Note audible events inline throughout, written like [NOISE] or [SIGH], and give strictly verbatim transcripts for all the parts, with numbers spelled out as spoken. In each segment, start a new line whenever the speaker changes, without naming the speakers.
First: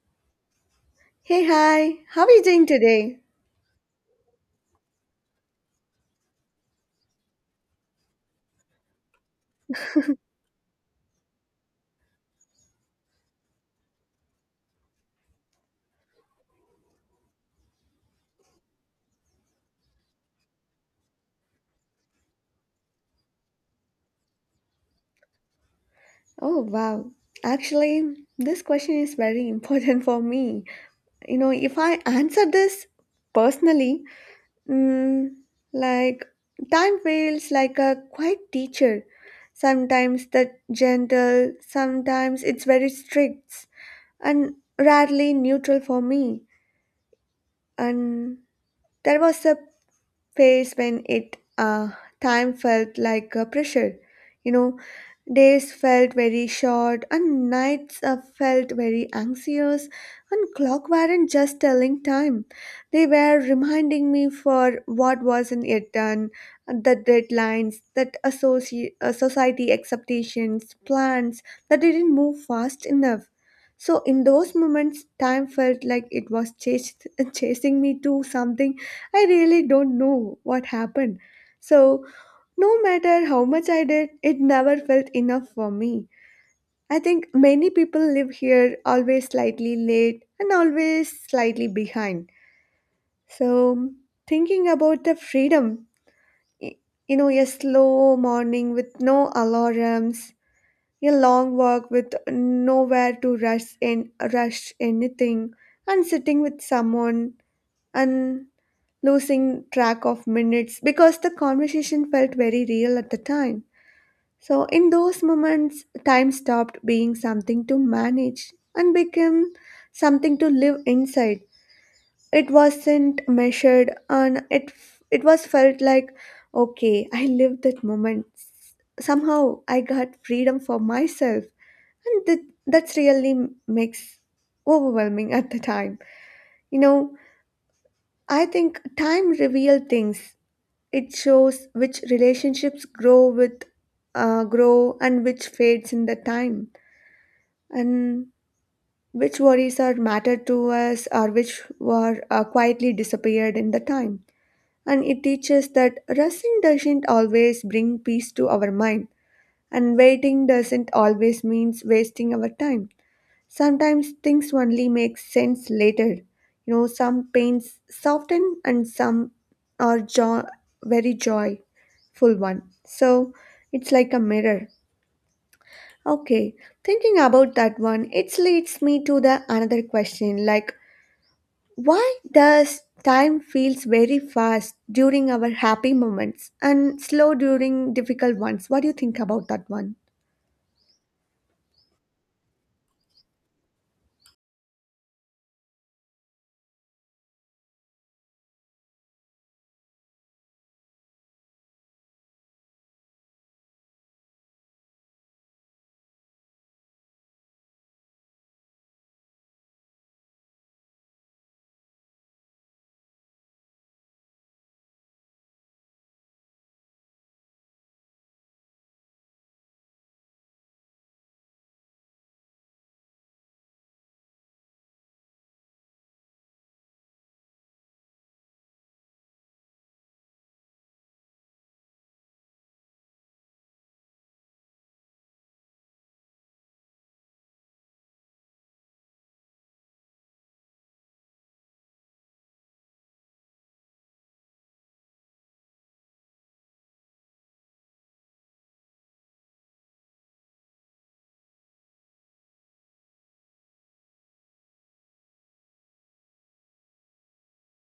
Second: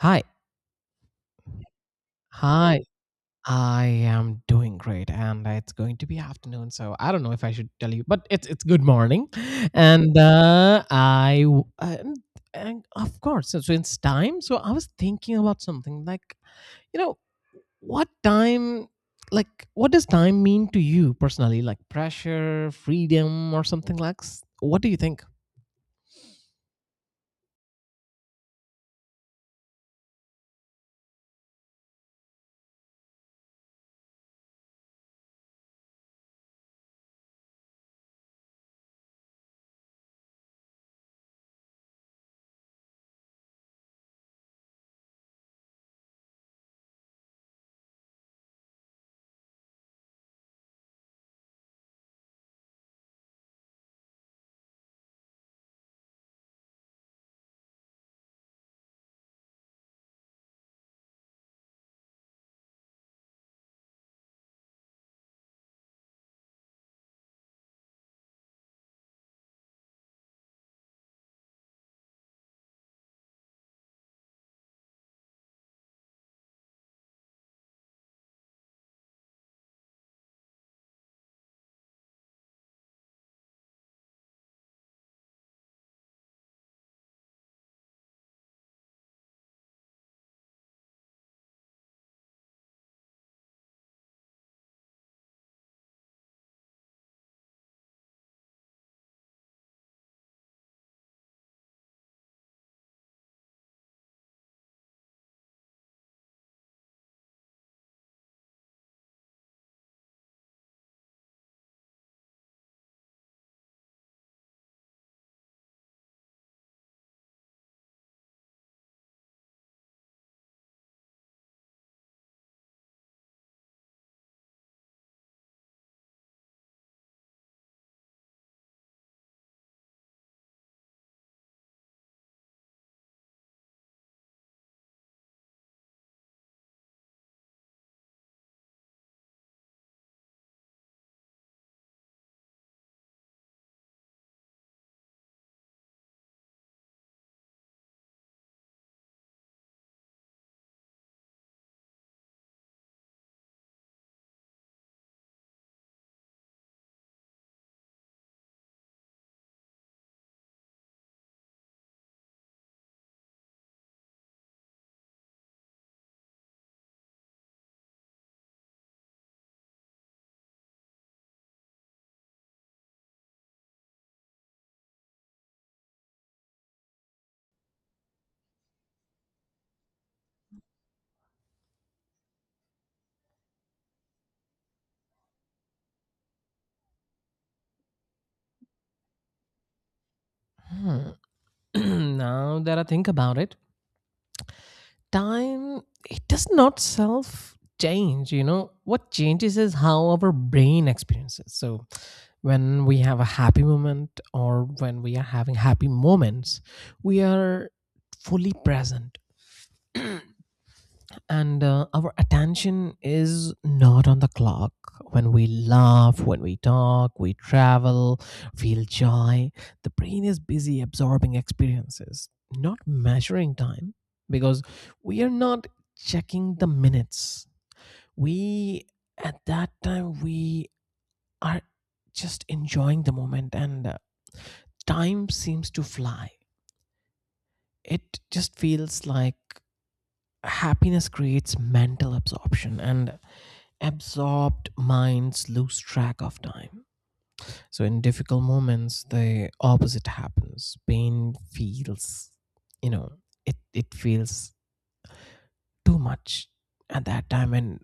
Hi.
Hey, hi, how are you doing
Hi.
today?
I am doing great and it's going to be afternoon, so I don't know if I should tell you, but it's it's good morning and uh, I w- and, and of course. So, so it's time, so I was thinking about something like, you know what time, like what does time mean to you personally, like pressure, freedom, or something like s- what do you think?
Oh, wow. Actually, this question is very [LAUGHS] important for me. You know, if I answer this personally, mm, like time feels like a quiet teacher. Sometimes the gentle, sometimes it's very strict, and rarely neutral for me. And there was a phase when it uh, time felt like a pressure. You know, days felt very short and nights uh, felt very anxious, and clock weren't just telling time. They were reminding me for what wasn't yet done, the deadlines, that associ- uh, society expectations, plans that didn't move fast enough. So in those moments, time felt like it was chased, [LAUGHS] chasing me to something. I really don't know what happened. So, no matter how much I did, it never felt enough for me. I think many people live here always slightly late and always slightly behind. So, thinking about the freedom, y- you know, a slow morning with no alarms, a long walk with nowhere to rush in, rush anything, and sitting with someone and losing track of minutes because the conversation felt very real at the time. So, in those moments, time stopped being something to manage and became something to live inside. It wasn't measured, and it, f- it was felt like, okay, I lived that moment. Somehow I got freedom for myself. And that, that's really makes overwhelming at the time. You know, I think time reveal things. It shows which relationships grow with uh, grow and which fades in the time, and which worries are mattered to us or which were uh, quietly disappeared in the time. And it teaches that rushing doesn't always bring peace to our mind, and waiting doesn't always means wasting our time. Sometimes things only make sense later. You know, some pains soften, and some are jo- very joy full one. So it's like a mirror. Okay, thinking about that one, it leads me to the another question like why does time feels very fast during our happy moments and slow during difficult ones? What do you think about that one?
Hmm. [CLEARS THROAT] Now that I think about it, time, it does not self change. You know, what changes is how our brain experiences. So when we have a happy moment, or when we are having happy moments, we are fully present, and uh, our attention is not on the clock. When we laugh, when we talk, we travel, feel joy, the brain is busy absorbing experiences, not measuring time, because we are not checking the minutes. We, at that time, we are just enjoying the moment, and uh, time seems to fly. It just feels like happiness creates mental absorption, and absorbed minds lose track of time. So in difficult moments the opposite happens. Pain feels, you know it it feels too much at that time, and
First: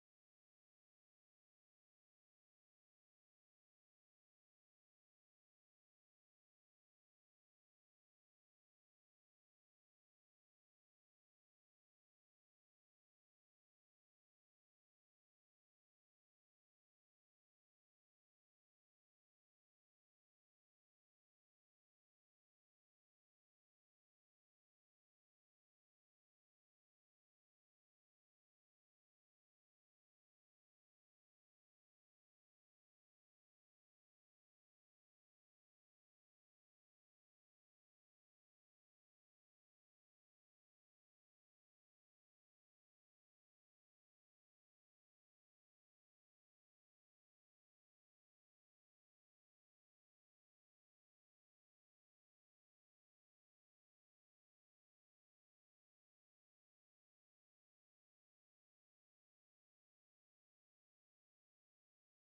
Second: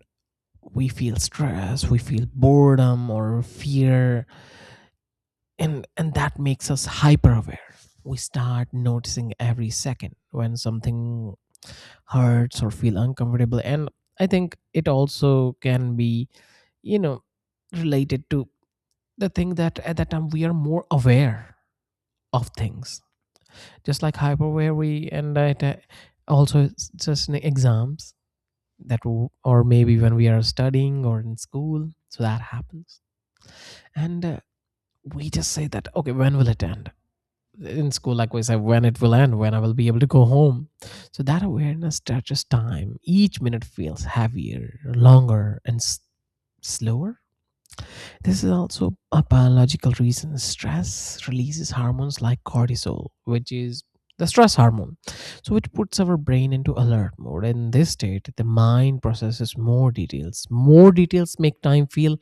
we feel stress, we feel boredom or fear, and and that makes us hyper aware. We start noticing every second when something hurts or feel uncomfortable, and I think it also can be, you know related to the thing that at that time we are more aware of things, just like hyper aware. We and that, uh, also it's just in exams that w- or maybe when we are studying or in school, so that happens. And uh, we just say that, okay, when will it end? In school, like we said, when it will end, when I will be able to go home. So that awareness touches time. Each minute feels heavier, longer, and s- slower. This is also a biological reason. Stress releases hormones like cortisol, which is the stress hormone, so it puts our brain into alert mode. In this state, the mind processes more details. More details make time feel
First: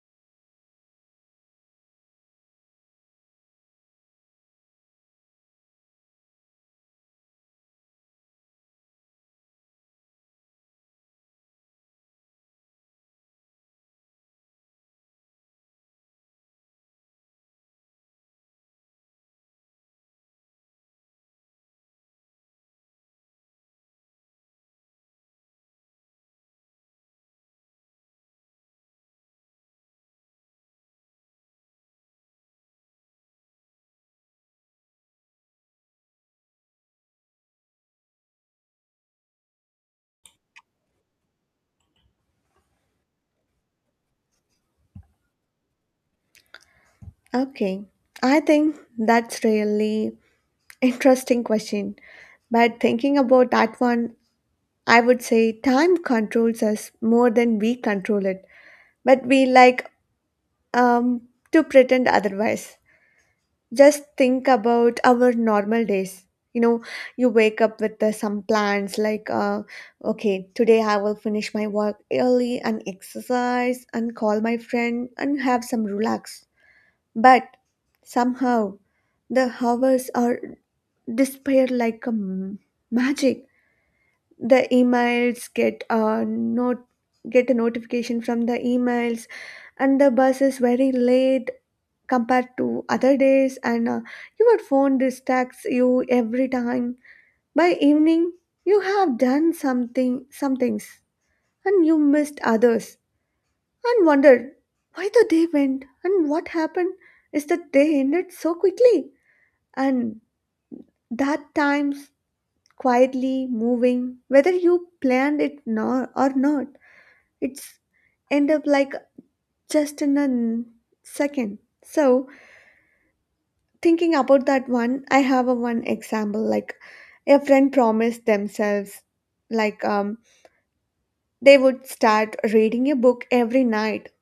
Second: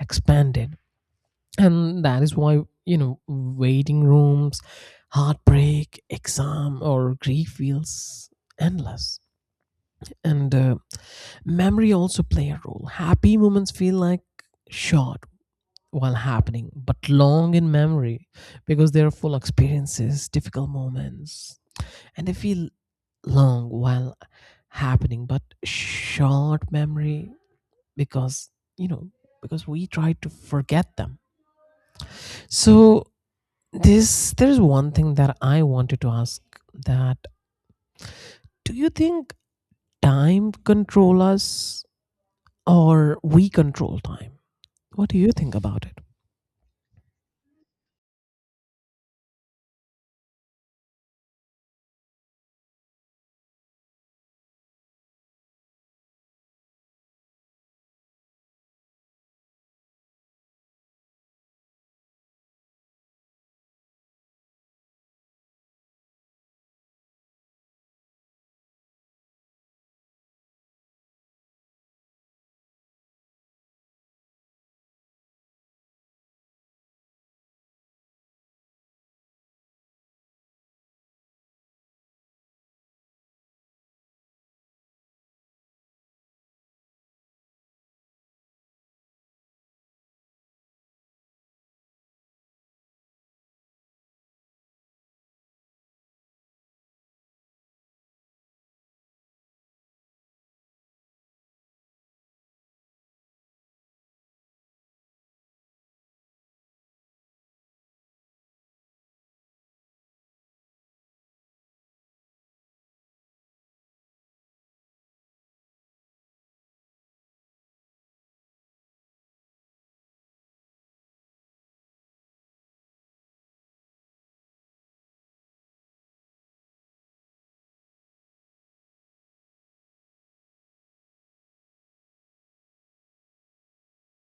expanded, and that is why, you know waiting rooms, heartbreak, exam, or grief feels endless. And uh, memory also play a role. Happy moments feel like short while happening but long in memory, because they are full experiences. Difficult moments, and they feel long while happening, but short memory, because, you know because we try to forget them. So this, there's one thing that I wanted to ask, that do you think time control us, or we control time? What do you think about it?
Okay, I think that's really interesting question. But thinking about that one, I would say time controls us more than we control it. But we like um, to pretend otherwise. Just think about our normal days. You know, you wake up with uh, some plans like, uh, okay, today I will finish my work early and exercise and call my friend and have some relax. But somehow the hours are disappear like a m- magic. The emails get a not get a notification from the emails, and the bus is very late compared to other days, and uh, your phone distracts you every time. By evening you have done something some things and you missed others, and wondered why the day went and what happened, is that they ended so quickly. And that times quietly moving, whether you planned it nor or not, it's end up like just in a n- second. So, thinking about that one, I have a one example like a friend promised themselves like um they would start reading a book every night.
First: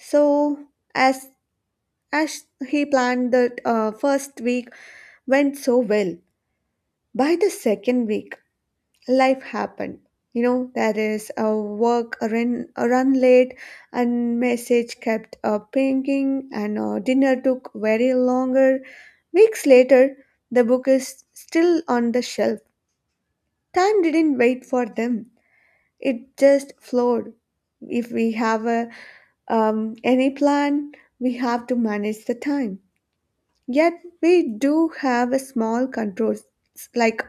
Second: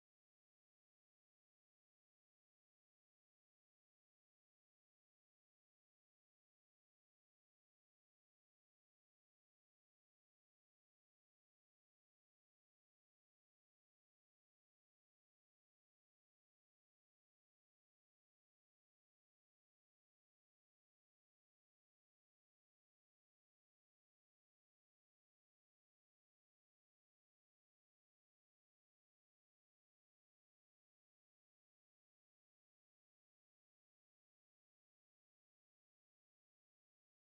So as as he planned the uh, first week went so well. By the second week life happened, you know, there is a work, a run, a run late, and message kept uh, pinging, and uh, dinner took very longer. Weeks later, the book is still on the shelf. Time didn't wait for them, it just flowed. If we have a um, any plan, we have to manage the time. Yet we do have a small controls, like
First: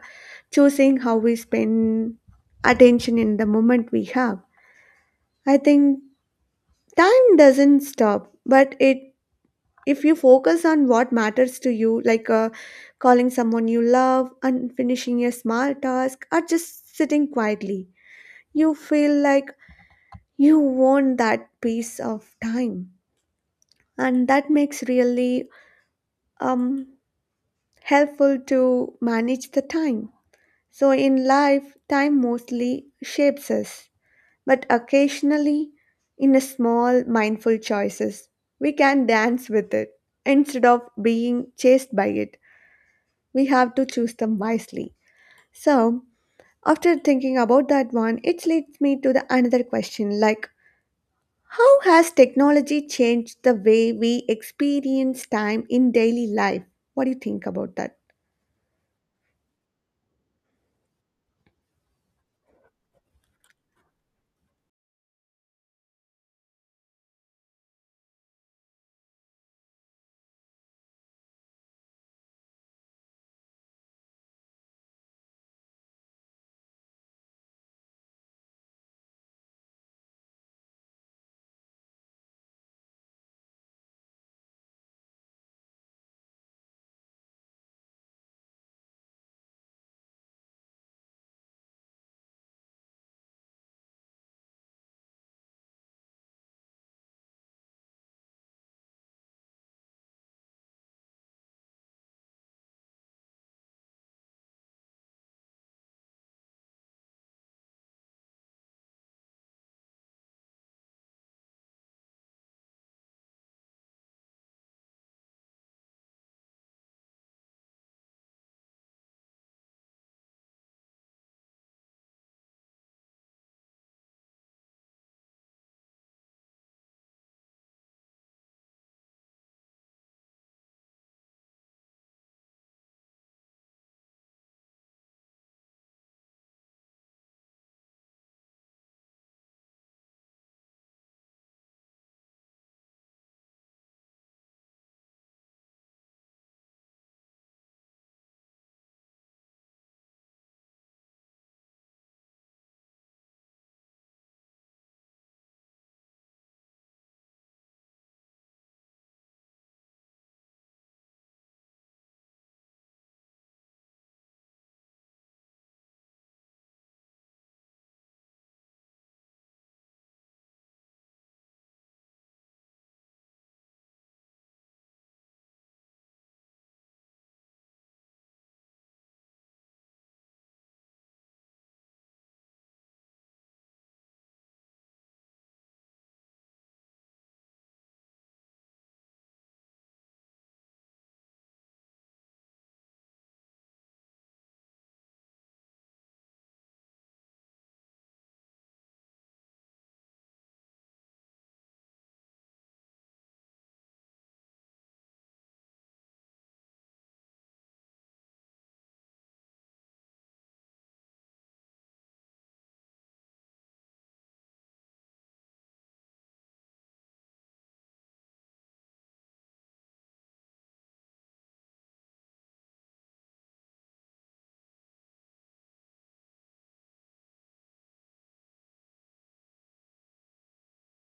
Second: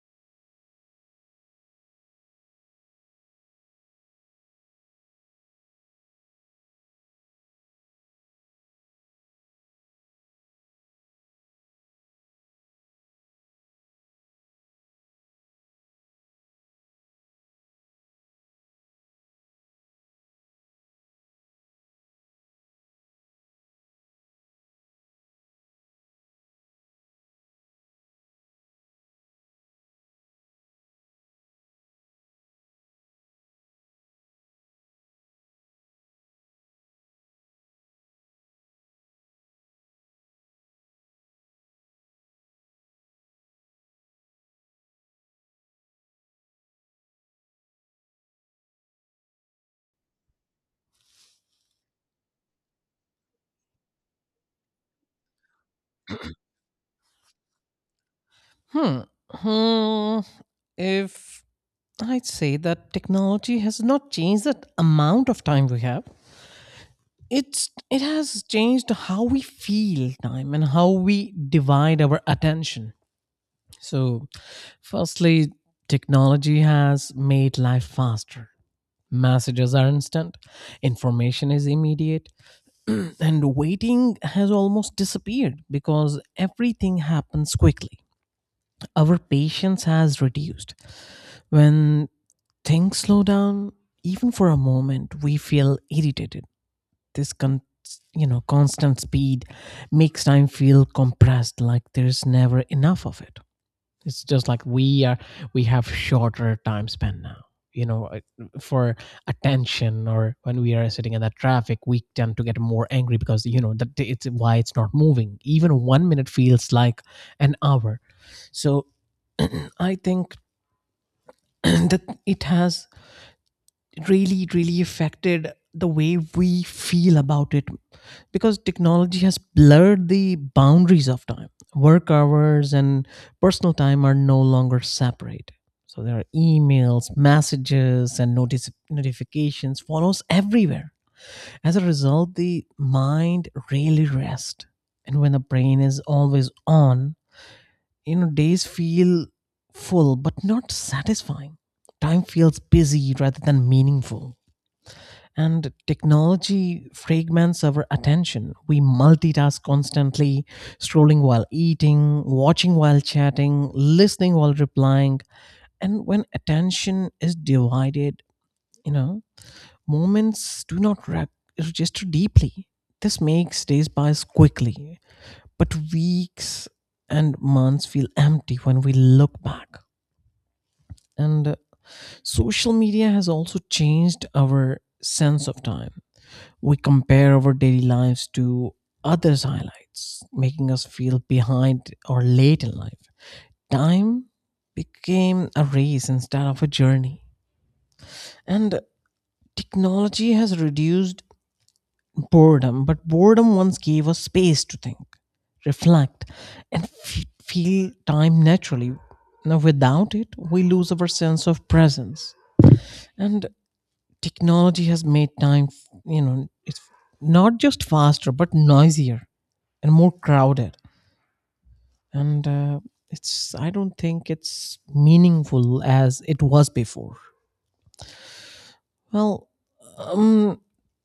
choosing how we spend attention in the moment we have. I think time doesn't stop, but it, if you focus on what matters to you, like uh, calling someone you love and finishing a small task or just sitting quietly, you feel like you want that piece of time. And that makes really um, helpful to manage the time. So in life, time mostly shapes us, but occasionally, in a small, mindful choices, we can dance with it. Instead of being chased by it, we have to choose them wisely. So, after thinking about that one, it leads me to the another question like, how has technology changed the way we experience time in daily life? What do you think about that?
Hmm. Hmm. If I'd say that technology has not changed the amount of time we have. It's it has changed how we feel time and how we divide our attention. So, firstly, technology has made life faster. Messages are instant, information is immediate, [CLEARS THROAT] and waiting has almost disappeared because everything happens quickly. Our patience has reduced. When things slow down even for a moment, we feel irritated. This con- you know constant speed makes time feel compressed, like there's never enough of it. It's just like we are, we have shorter time span now. you know uh, for attention, or when we are sitting in that traffic we tend to get more angry, because, you know, that it's why it's not moving. Even one minute feels like an hour. So [CLEARS THROAT] I think [CLEARS THROAT] that it has really, really affected the way we feel about it, because technology has blurred the boundaries of time. Work hours and personal time are no longer separate, so there are emails, messages, and notice notifications follows everywhere. As a result, the mind rarely rests, and when the brain is always on, you know days feel full but not satisfying. Time feels busy rather than meaningful, and technology fragments our attention. We multitask constantly, scrolling while eating, watching while chatting, listening while replying. And when attention is divided, you know, moments do not rep- register deeply. This makes days pass quickly, but weeks and months feel empty when we look back. And uh, social media has also changed our sense of time. We compare our daily lives to others' highlights, making us feel behind or late in life. Time became a race instead of a journey. And technology has reduced boredom, but boredom once gave us space to think, reflect, and f- feel time naturally. Now, without it, we lose our sense of presence. And technology has made time, you know, it's not just faster, but noisier and more crowded. And uh, it's, I don't think it's meaningful as it was before. Well, um,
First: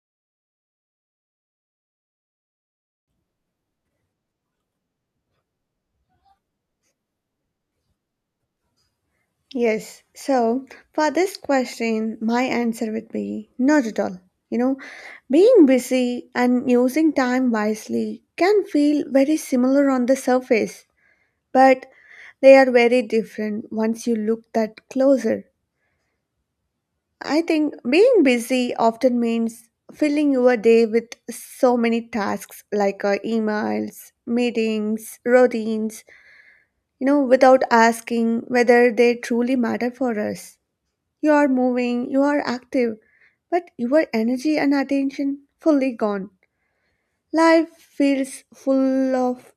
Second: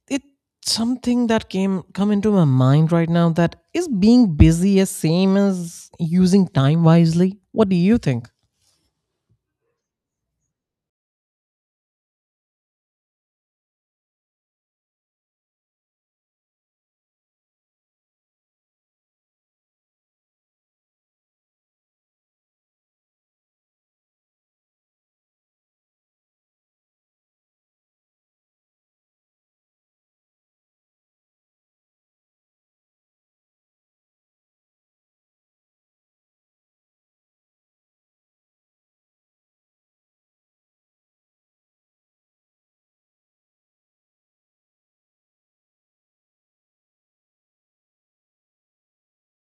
it's something that came come into my mind right now, that is being busy as same as using time wisely. What do you think?
Yes. So for this question, my answer would be not at all. You know, being busy and using time wisely can feel very similar on the surface, but they are very different once you look that closer. I think being busy often means filling your day with so many tasks like uh, emails, meetings, routines, you know, without asking whether they truly matter for us. You are moving, you are active, but your energy and attention fully gone. Life feels full of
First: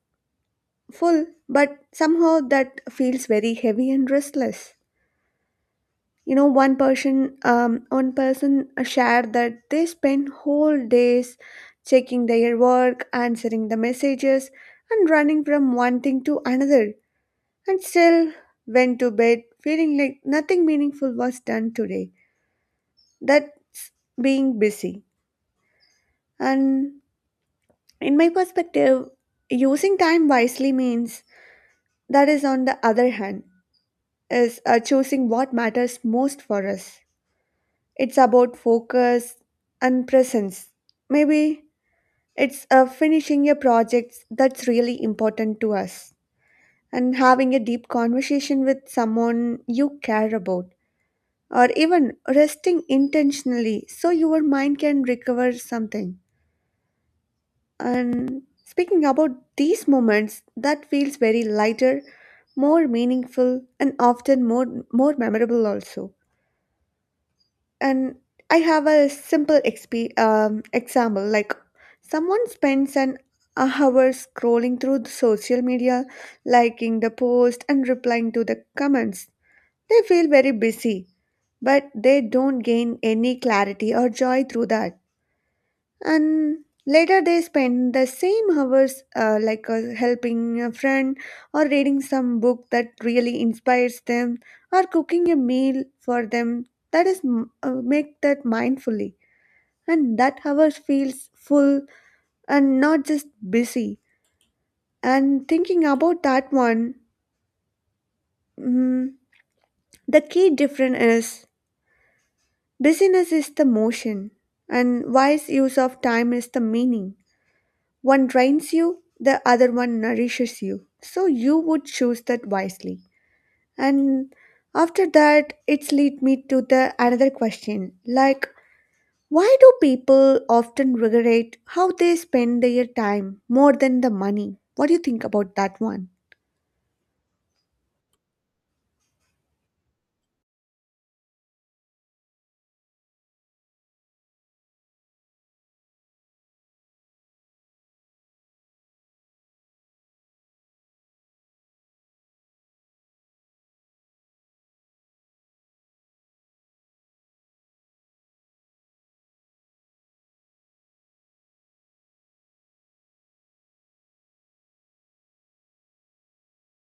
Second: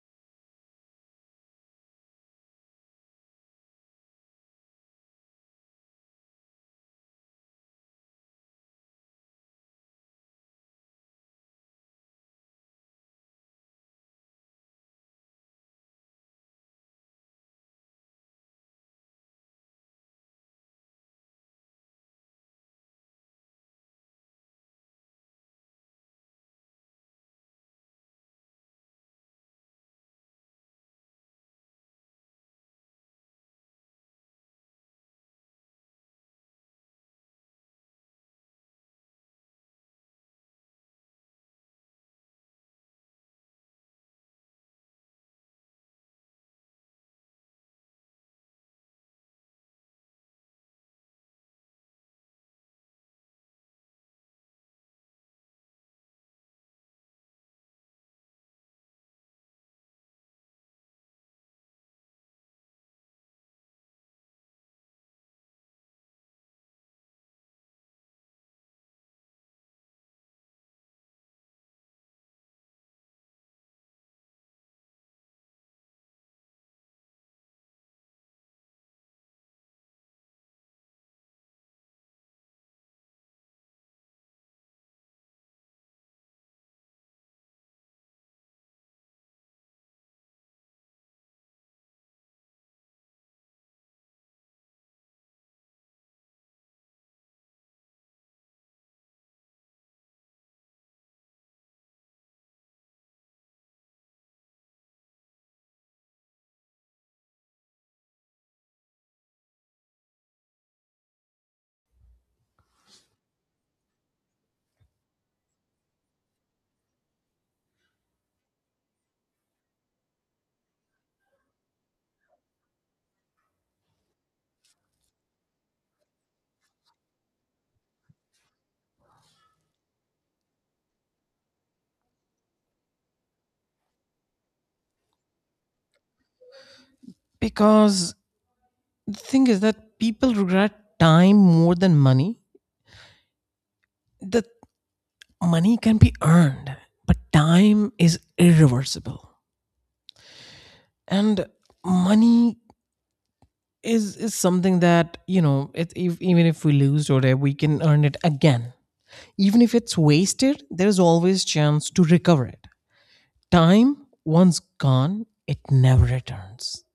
full, but somehow that feels very heavy and restless. You know, one person, um, one person shared that they spend whole days checking their work, answering the messages, and running from one thing to another, and still went to bed feeling like nothing meaningful was done today. That's being busy. And in my perspective, using time wisely means that is, on the other hand, is uh, choosing what matters most for us. It's about focus and presence. Maybe it's uh, finishing a project that's really important to us and having a deep conversation with someone you care about, or even resting intentionally so your mind can recover something. And speaking about these moments, that feels very lighter, more meaningful, and often more more memorable also. And I have a simple exp- um, example like someone spends an hour scrolling through the social media, liking the post and replying to the comments. They feel very busy, but they don't gain any clarity or joy through that. And later they spend the same hours uh, like uh, helping a friend or reading some book that really inspires them or cooking a meal for them, that is m- uh, make that mindfully, and that hour feels full and not just busy. And thinking about that one, mm, the key difference is busyness is the motion and wise use of time is the meaning. One drains you, the other one nourishes you. So you would choose that wisely. And after that, it's lead me to the another question, like why do people often regret how they spend their time more than the money? What do you think about that one?
Because the thing is that people regret time more than money. The money can be earned, but time is irreversible. And money is is something that, you know, it, if, even if we lose today, we can earn it again. Even if it's wasted, there is always chance to recover it. Time, once gone, it never returns.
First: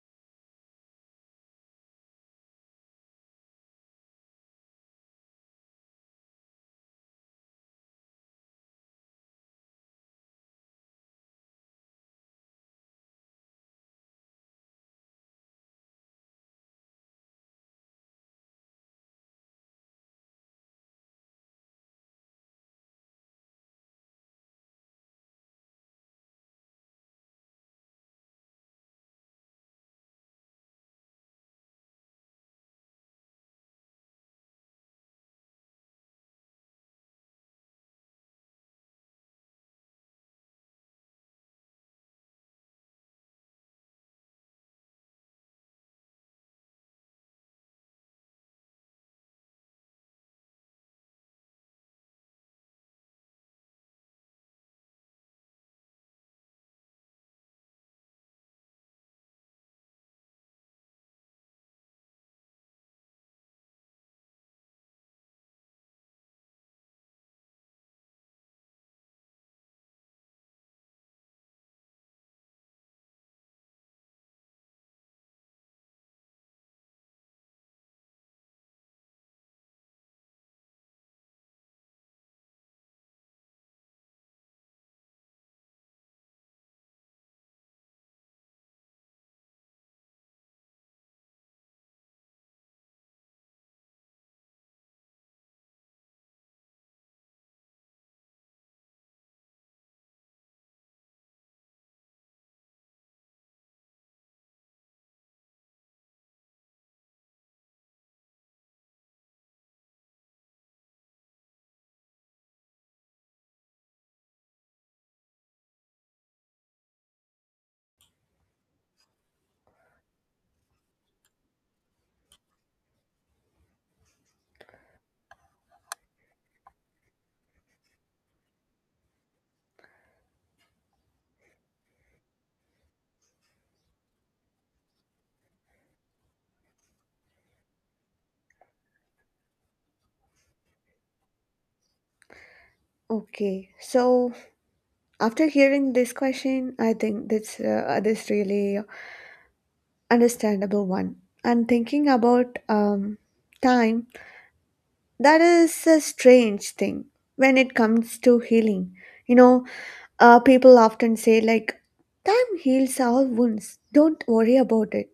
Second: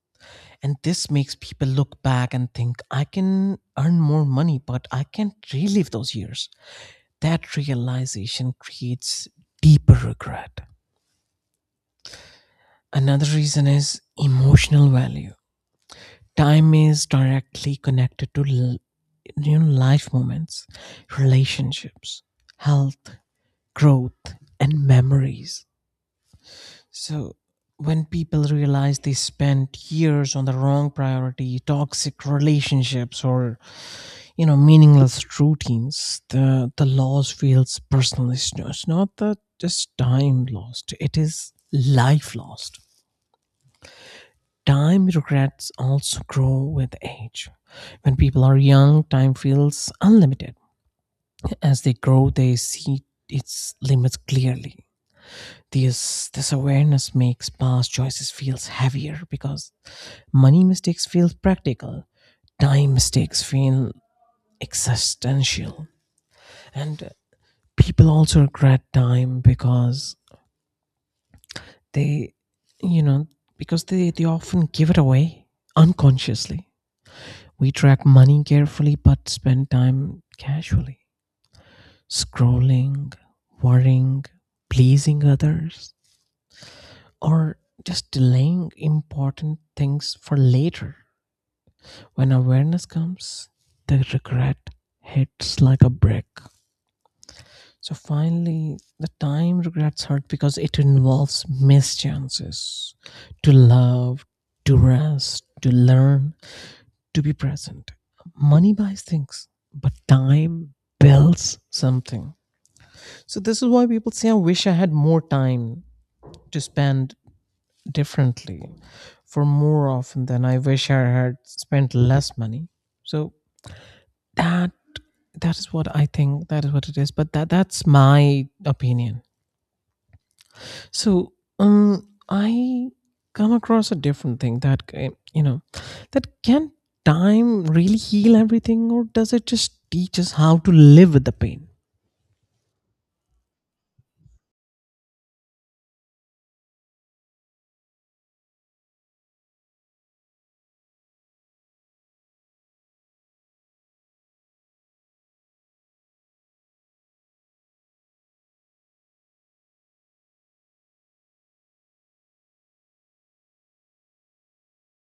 And this makes people look back and think, I can earn more money, but I can't relive those years. That realization creates deeper regret. Another reason is emotional value. Time is directly connected to l- you know, life moments, relationships, health, growth, and memories. So when people realize they spent years on the wrong priority, toxic relationships, or, you know, meaningless routines, the the loss feels personal. It's not, it's not the just time lost; it is life lost. Time regrets also grow with age. When people are young, time feels unlimited. As they grow, they see its limits clearly. This, this awareness makes past choices feels heavier, because money mistakes feel practical, time mistakes feel existential. And people also regret time because they, you know, because they, they often give it away unconsciously. We track money carefully but spend time casually, scrolling, worrying, pleasing others, or just delaying important things for later. When awareness comes, the regret hits like a brick. So finally, the time regrets hurt because it involves missed chances to love, to rest, to learn, to be present. Money buys things, but time builds something. So this is why people say, I wish I had more time to spend differently for more often than I wish I had spent less money. So that, that is what I think. That is what it is. But that, that's my opinion. So, um, I come across a different thing, that ca- you know, that can time really heal everything, or does it just teach us how to live with the pain?
Okay, so after hearing this question, I think that's uh, this really understandable one. And thinking about um, time, that is a strange thing when it comes to healing. You know, uh, people often say, like, time heals all wounds, don't worry about it.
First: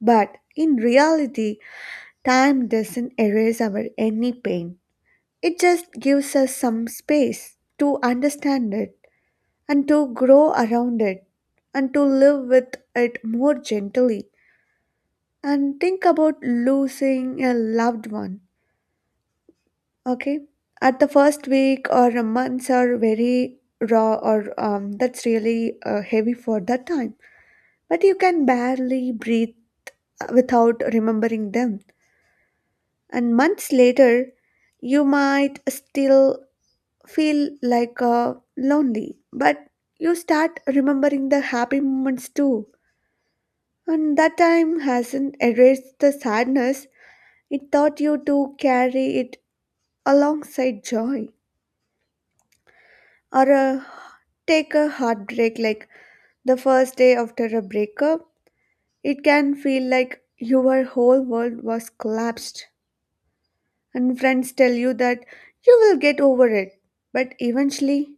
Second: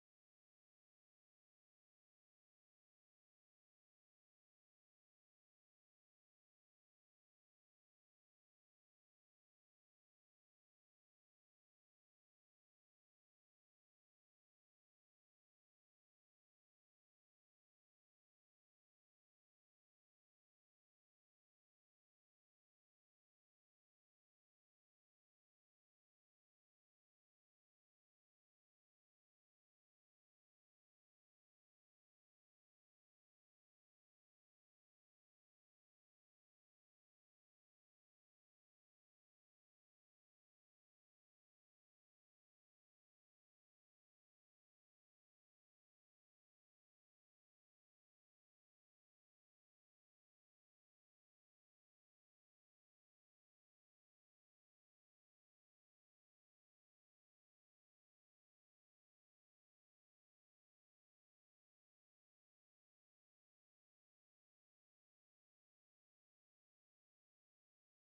But in reality, time doesn't erase our any pain. It just gives us some space to understand it and to grow around it and to live with it more gently. And think about losing a loved one. Okay. At the first week or a months are very raw or um, that's really uh, heavy for that time. But you can barely breathe without remembering them. And months later, you might still feel like uh, lonely, but you start remembering the happy moments too. And that time hasn't erased the sadness. It taught you to carry it alongside joy. Or uh, take a heartbreak like the first day after a breakup, it can feel like your whole world was collapsed, and friends tell you that you will get over it. But eventually,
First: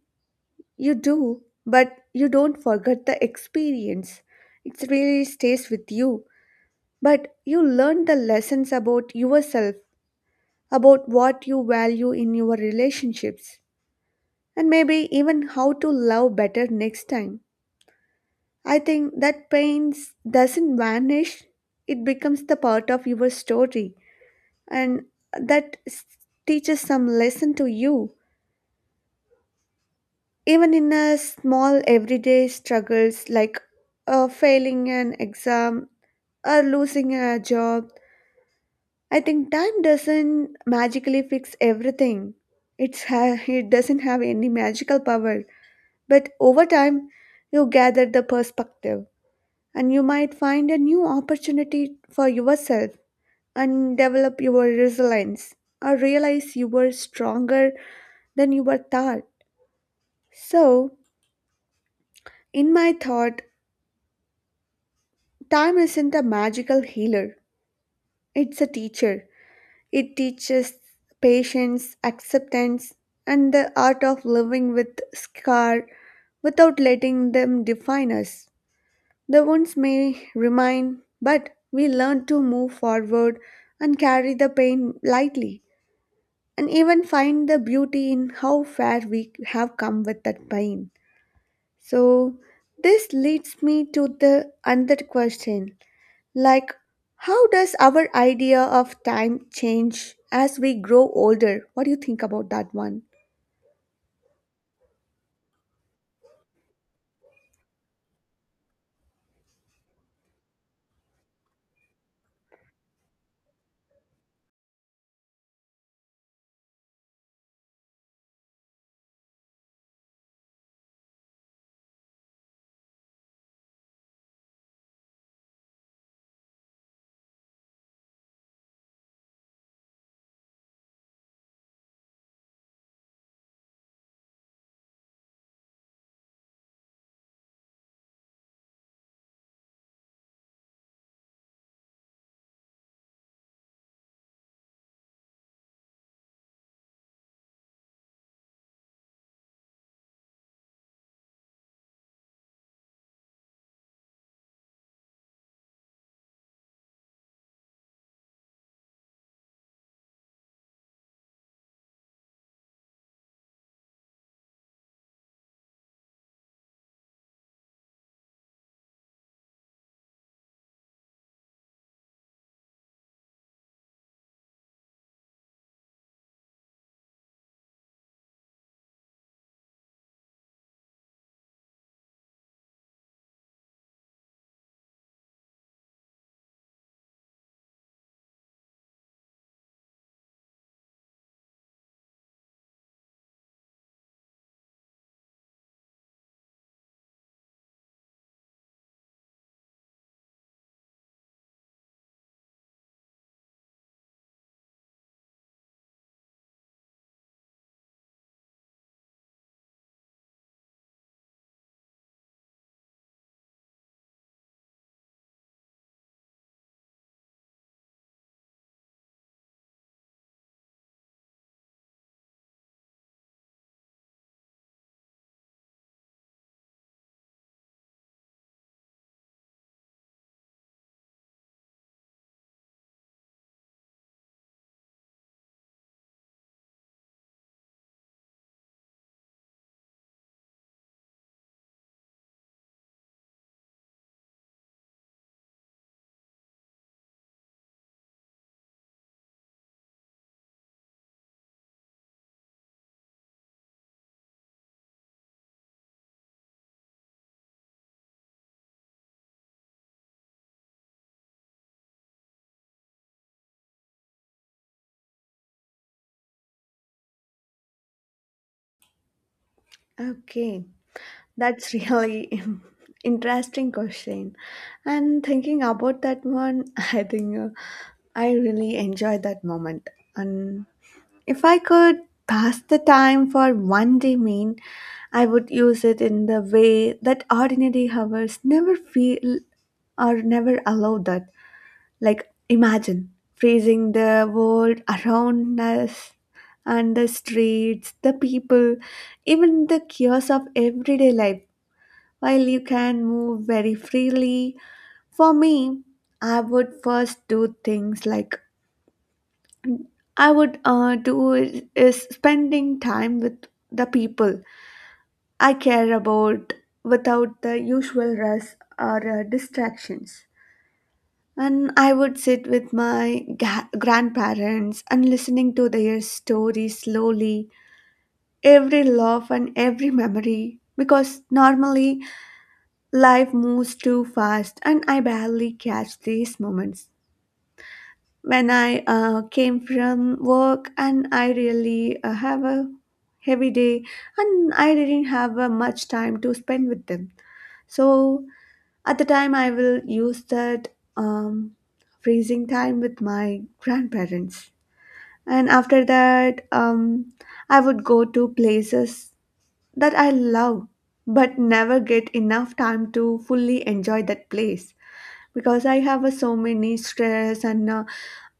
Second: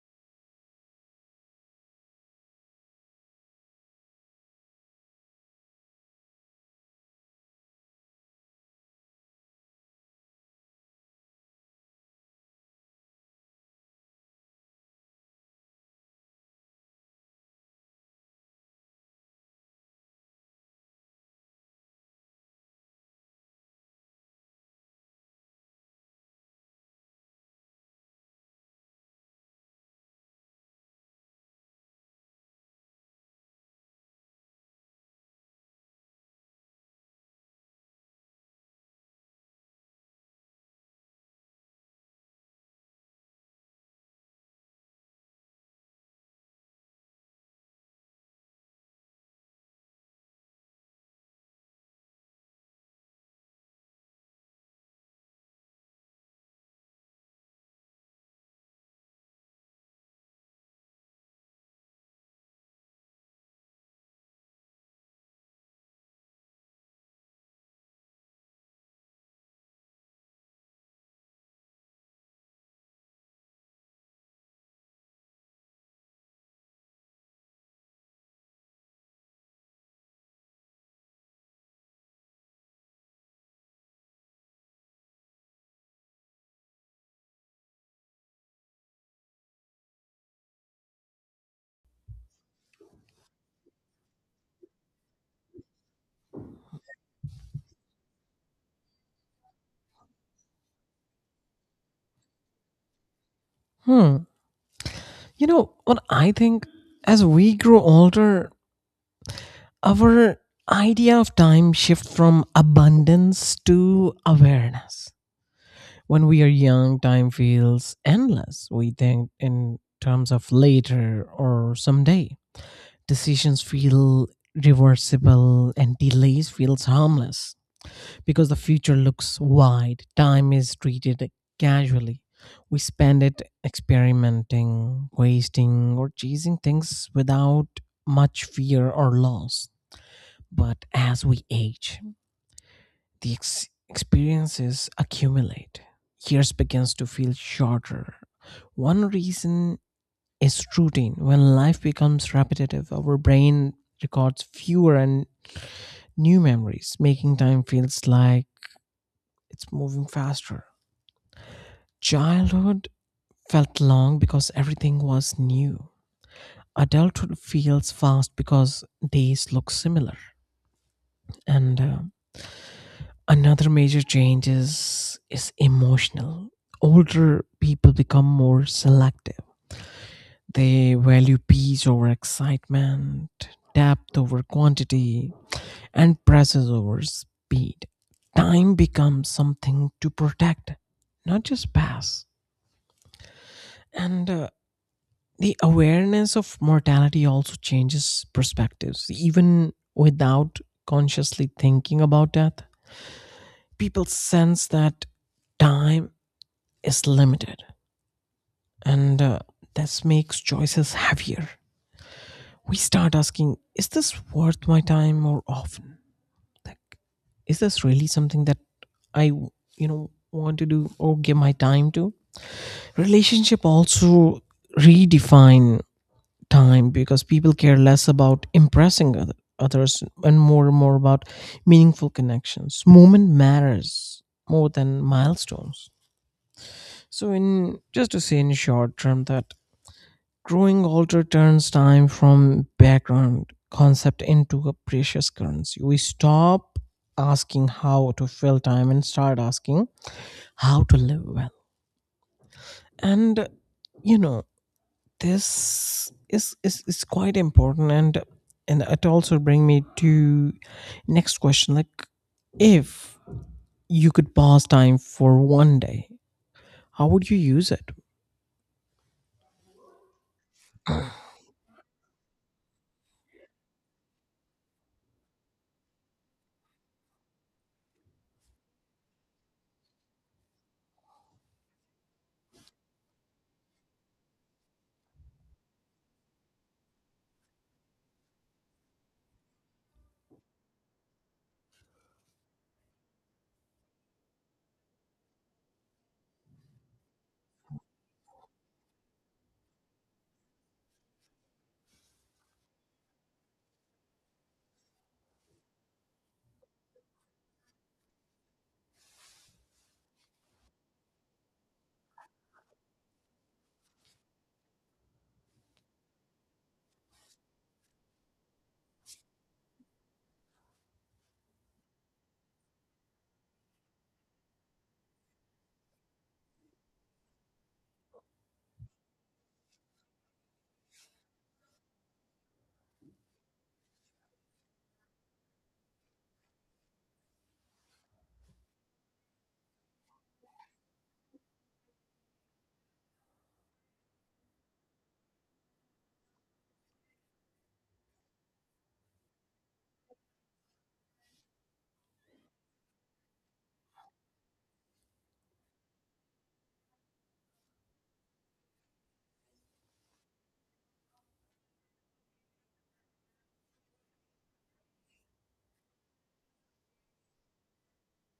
you do, but you don't forget the experience. It really stays with you. But you learn the lessons about yourself, about what you value in your relationships, and maybe even how to love better next time. I think that pain s- doesn't vanish, it becomes the part of your story, and that s- teaches some lesson to you. Even in a small everyday struggles like uh, failing an exam or losing a job, I think time doesn't magically fix everything. It's ha- it doesn't have any magical power, but over time, you gather the perspective, and you might find a new opportunity for yourself and develop your resilience or realize you were stronger than you were thought. So, in my thought, time isn't a magical healer, it's a teacher. It teaches patience, acceptance, and the art of living with scar without letting them define us. The wounds may remain, but we learn to move forward and carry the pain lightly, and even find the beauty in how far we have come with that pain. So, this leads me to the another question like, how does our idea of time change as we grow older? What do you think about that one?
Hmm. You know what I think? As we grow older, our idea of time shifts from abundance to awareness. When we are young, time feels endless. We think in terms of later or someday. Decisions feel reversible and delays feels harmless, because the future looks wide. Time is treated casually. We spend it experimenting, wasting, or chasing things without much fear or loss. But as we age, the ex- experiences accumulate, years begins to feel shorter. One reason is routine. When life becomes repetitive, our brain records fewer and new memories, making time feels like it's moving faster. Childhood felt long because everything was new. Adulthood feels fast because days look similar. And uh, another major change is, is emotional. Older people become more selective. They value peace over excitement, depth over quantity, and presses over speed. Time becomes something to protect, not just pass. And uh, the awareness of mortality also changes perspectives. Even without consciously thinking about death, people sense that time is limited, and uh, this makes choices heavier. We start asking, is this worth my time, more often? Like, is this really something that I, you know, want to do or give my time to? Relationship also redefine time, because people care less about impressing other, others, and more and more about meaningful connections. Moment matters more than milestones. So in just to say in short term, that growing altar turns time from background concept into a precious currency. We stop asking how to fill time and start asking how to live well. And, you know, this is is, is quite important, and and it also bring me to next question, like, if you could pass time for one day, how would you use it?
Okay. That's really [LAUGHS] interesting question. And thinking about that one, [LAUGHS] I think uh, I really enjoyed that moment. And if I could pass the time for one day mean, I would use it in the way that ordinary hours never feel or never allow that. Like imagine freezing the world around us and the streets, the people, even the chaos of everyday life, while you can move very freely. For me, I would first do things like I would uh, do is, is spending time with the people I care about without the usual rush or uh, distractions. And I would sit with my ga- grandparents and listening to their stories slowly, every laugh and every memory. Because normally life moves too fast, and I barely catch these moments. When I uh, came from work, and I really uh, have a heavy day, and I didn't have uh, much time to spend with them. So at the time, I will use that um, freezing time with my grandparents, and after that, um, I would go to places that I love but never get enough time to fully enjoy that place, because I have uh, so many stress and uh,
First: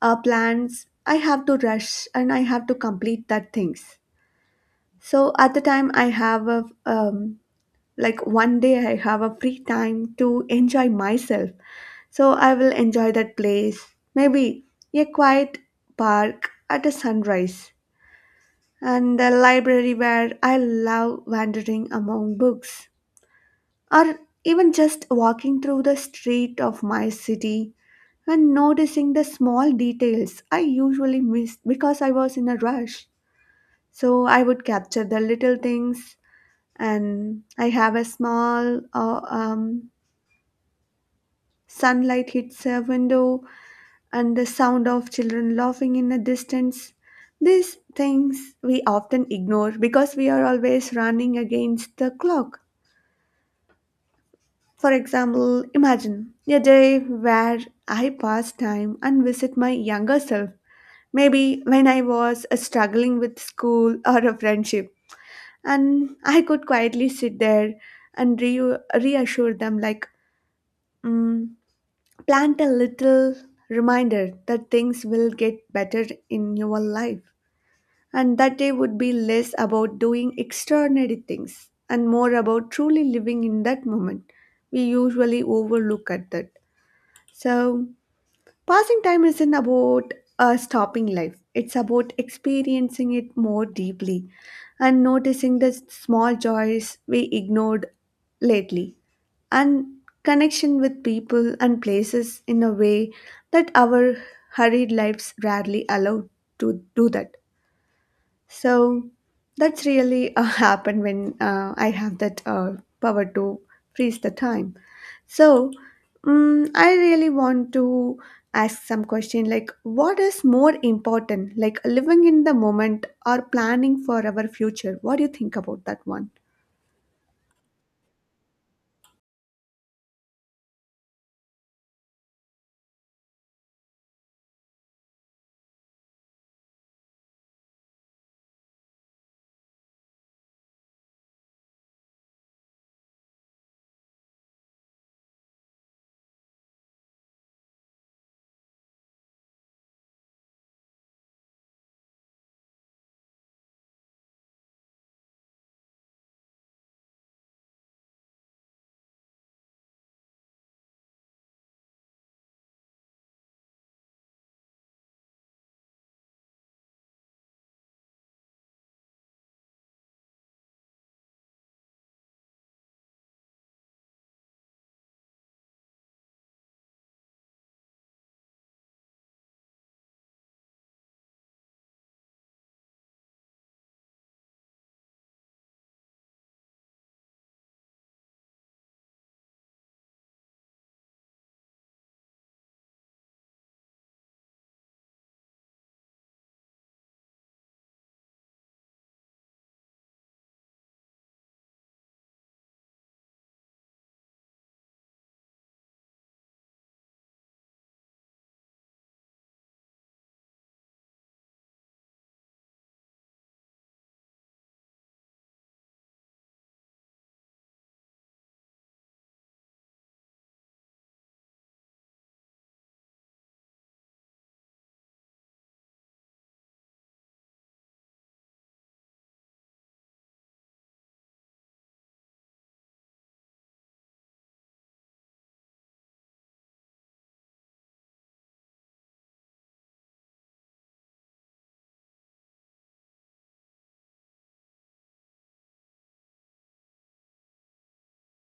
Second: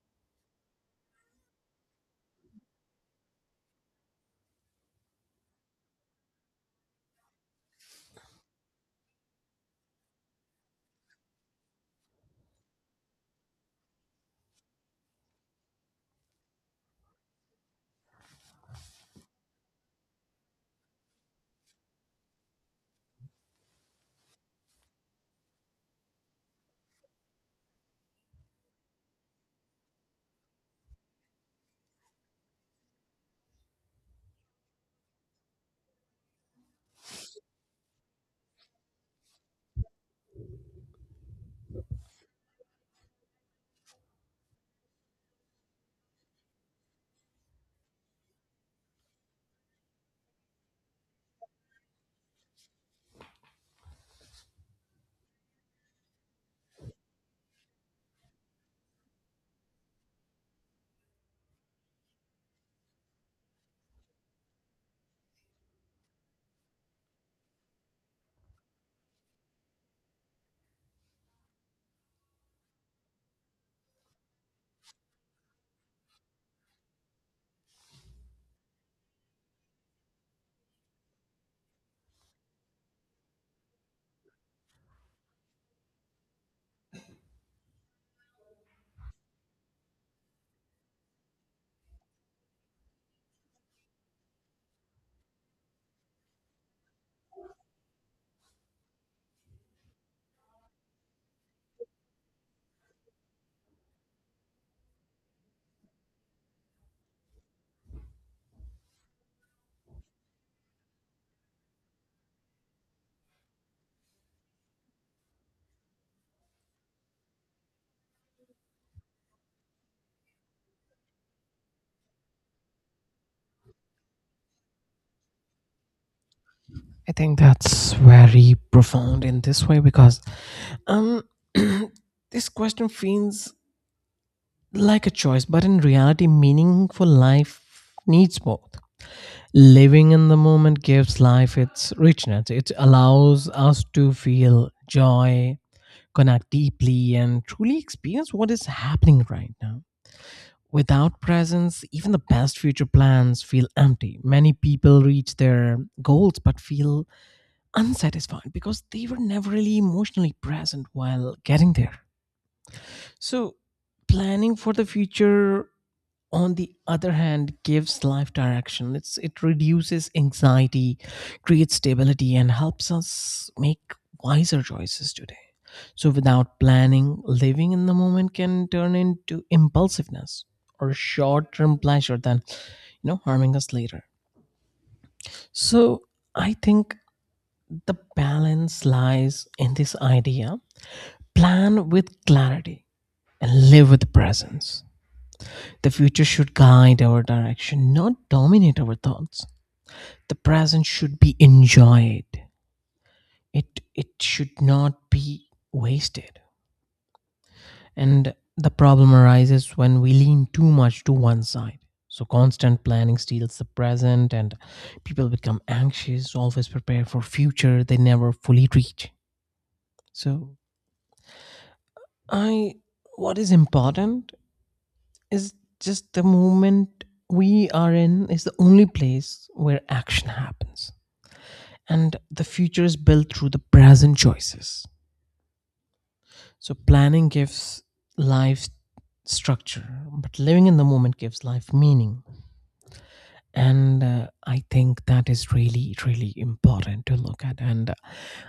uh, plans. I have to rush and I have to complete that things. So at the time I have a um, like one day I have a free time to enjoy myself. So I will enjoy that place. Maybe a quiet park at a sunrise and the library where I love wandering among books, or even just walking through the street of my city and noticing the small details I usually miss because I was in a rush. So I would capture the little things, and I have a small uh, um, sunlight hits a window, and the sound of children laughing in the distance. These things we often ignore because we are always running against the clock. For example, imagine a day where I pass time and visit my younger self, maybe when I was uh, struggling with school or a friendship, and I could quietly sit there and re- reassure them, like, mm, plant a little reminder that things will get better in your life. And that day would be less about doing extraordinary things and more about truly living in that moment. We usually overlook at that. So, passing time isn't about uh, stopping life, it's about experiencing it more deeply and noticing the small joys we ignored lately and connection with people and places in a way that our hurried lives rarely allow to do that. So, that's really uh, [LAUGHS] happened when uh, I have that uh, power to freeze the time. So, mm I really want to ask some question like what is more important, like living in the moment or planning for our future? What do you think about that one?
I think that's very profound in this way, because um [CLEARS THROAT] this question feels like a choice, but in reality meaningful life needs both. Living in the moment gives life its richness. It allows us to feel joy, connect deeply, and truly experience what is happening right now. Without presence, even the best future plans feel empty. Many people reach their goals but feel unsatisfied because they were never really emotionally present while getting there. So, planning for the future, on the other hand, gives life direction. It's it reduces anxiety, creates stability, and helps us make wiser choices today. So without planning, living in the moment can turn into impulsiveness or short-term pleasure, than, you know, harming us later. So I think the balance lies in this idea: plan with clarity and live with presence. The future should guide our direction, not dominate our thoughts. The present should be enjoyed. It it should not be wasted. And the problem arises when we lean too much to one side. So constant planning steals the present, and people become anxious, always prepare for future they never fully reach. So I what is important is just the moment we are in is the only place where action happens, and the future is built through the present choices. So planning gives life structure, but living in the moment gives life meaning. And uh, I think that is really, really important to look at. And uh,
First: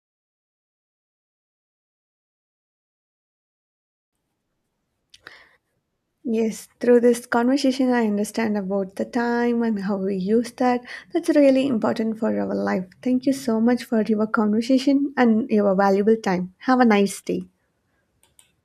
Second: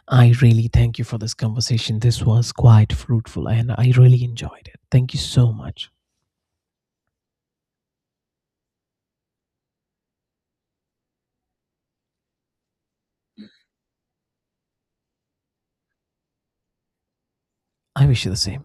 I really thank you for this conversation. This was quite fruitful and I really enjoyed it. Thank you so much.
Yes, through this conversation, I understand about the time and how we use that. That's really important for our life. Thank you so much for your conversation and your valuable time. Have a nice day.
I wish you the same.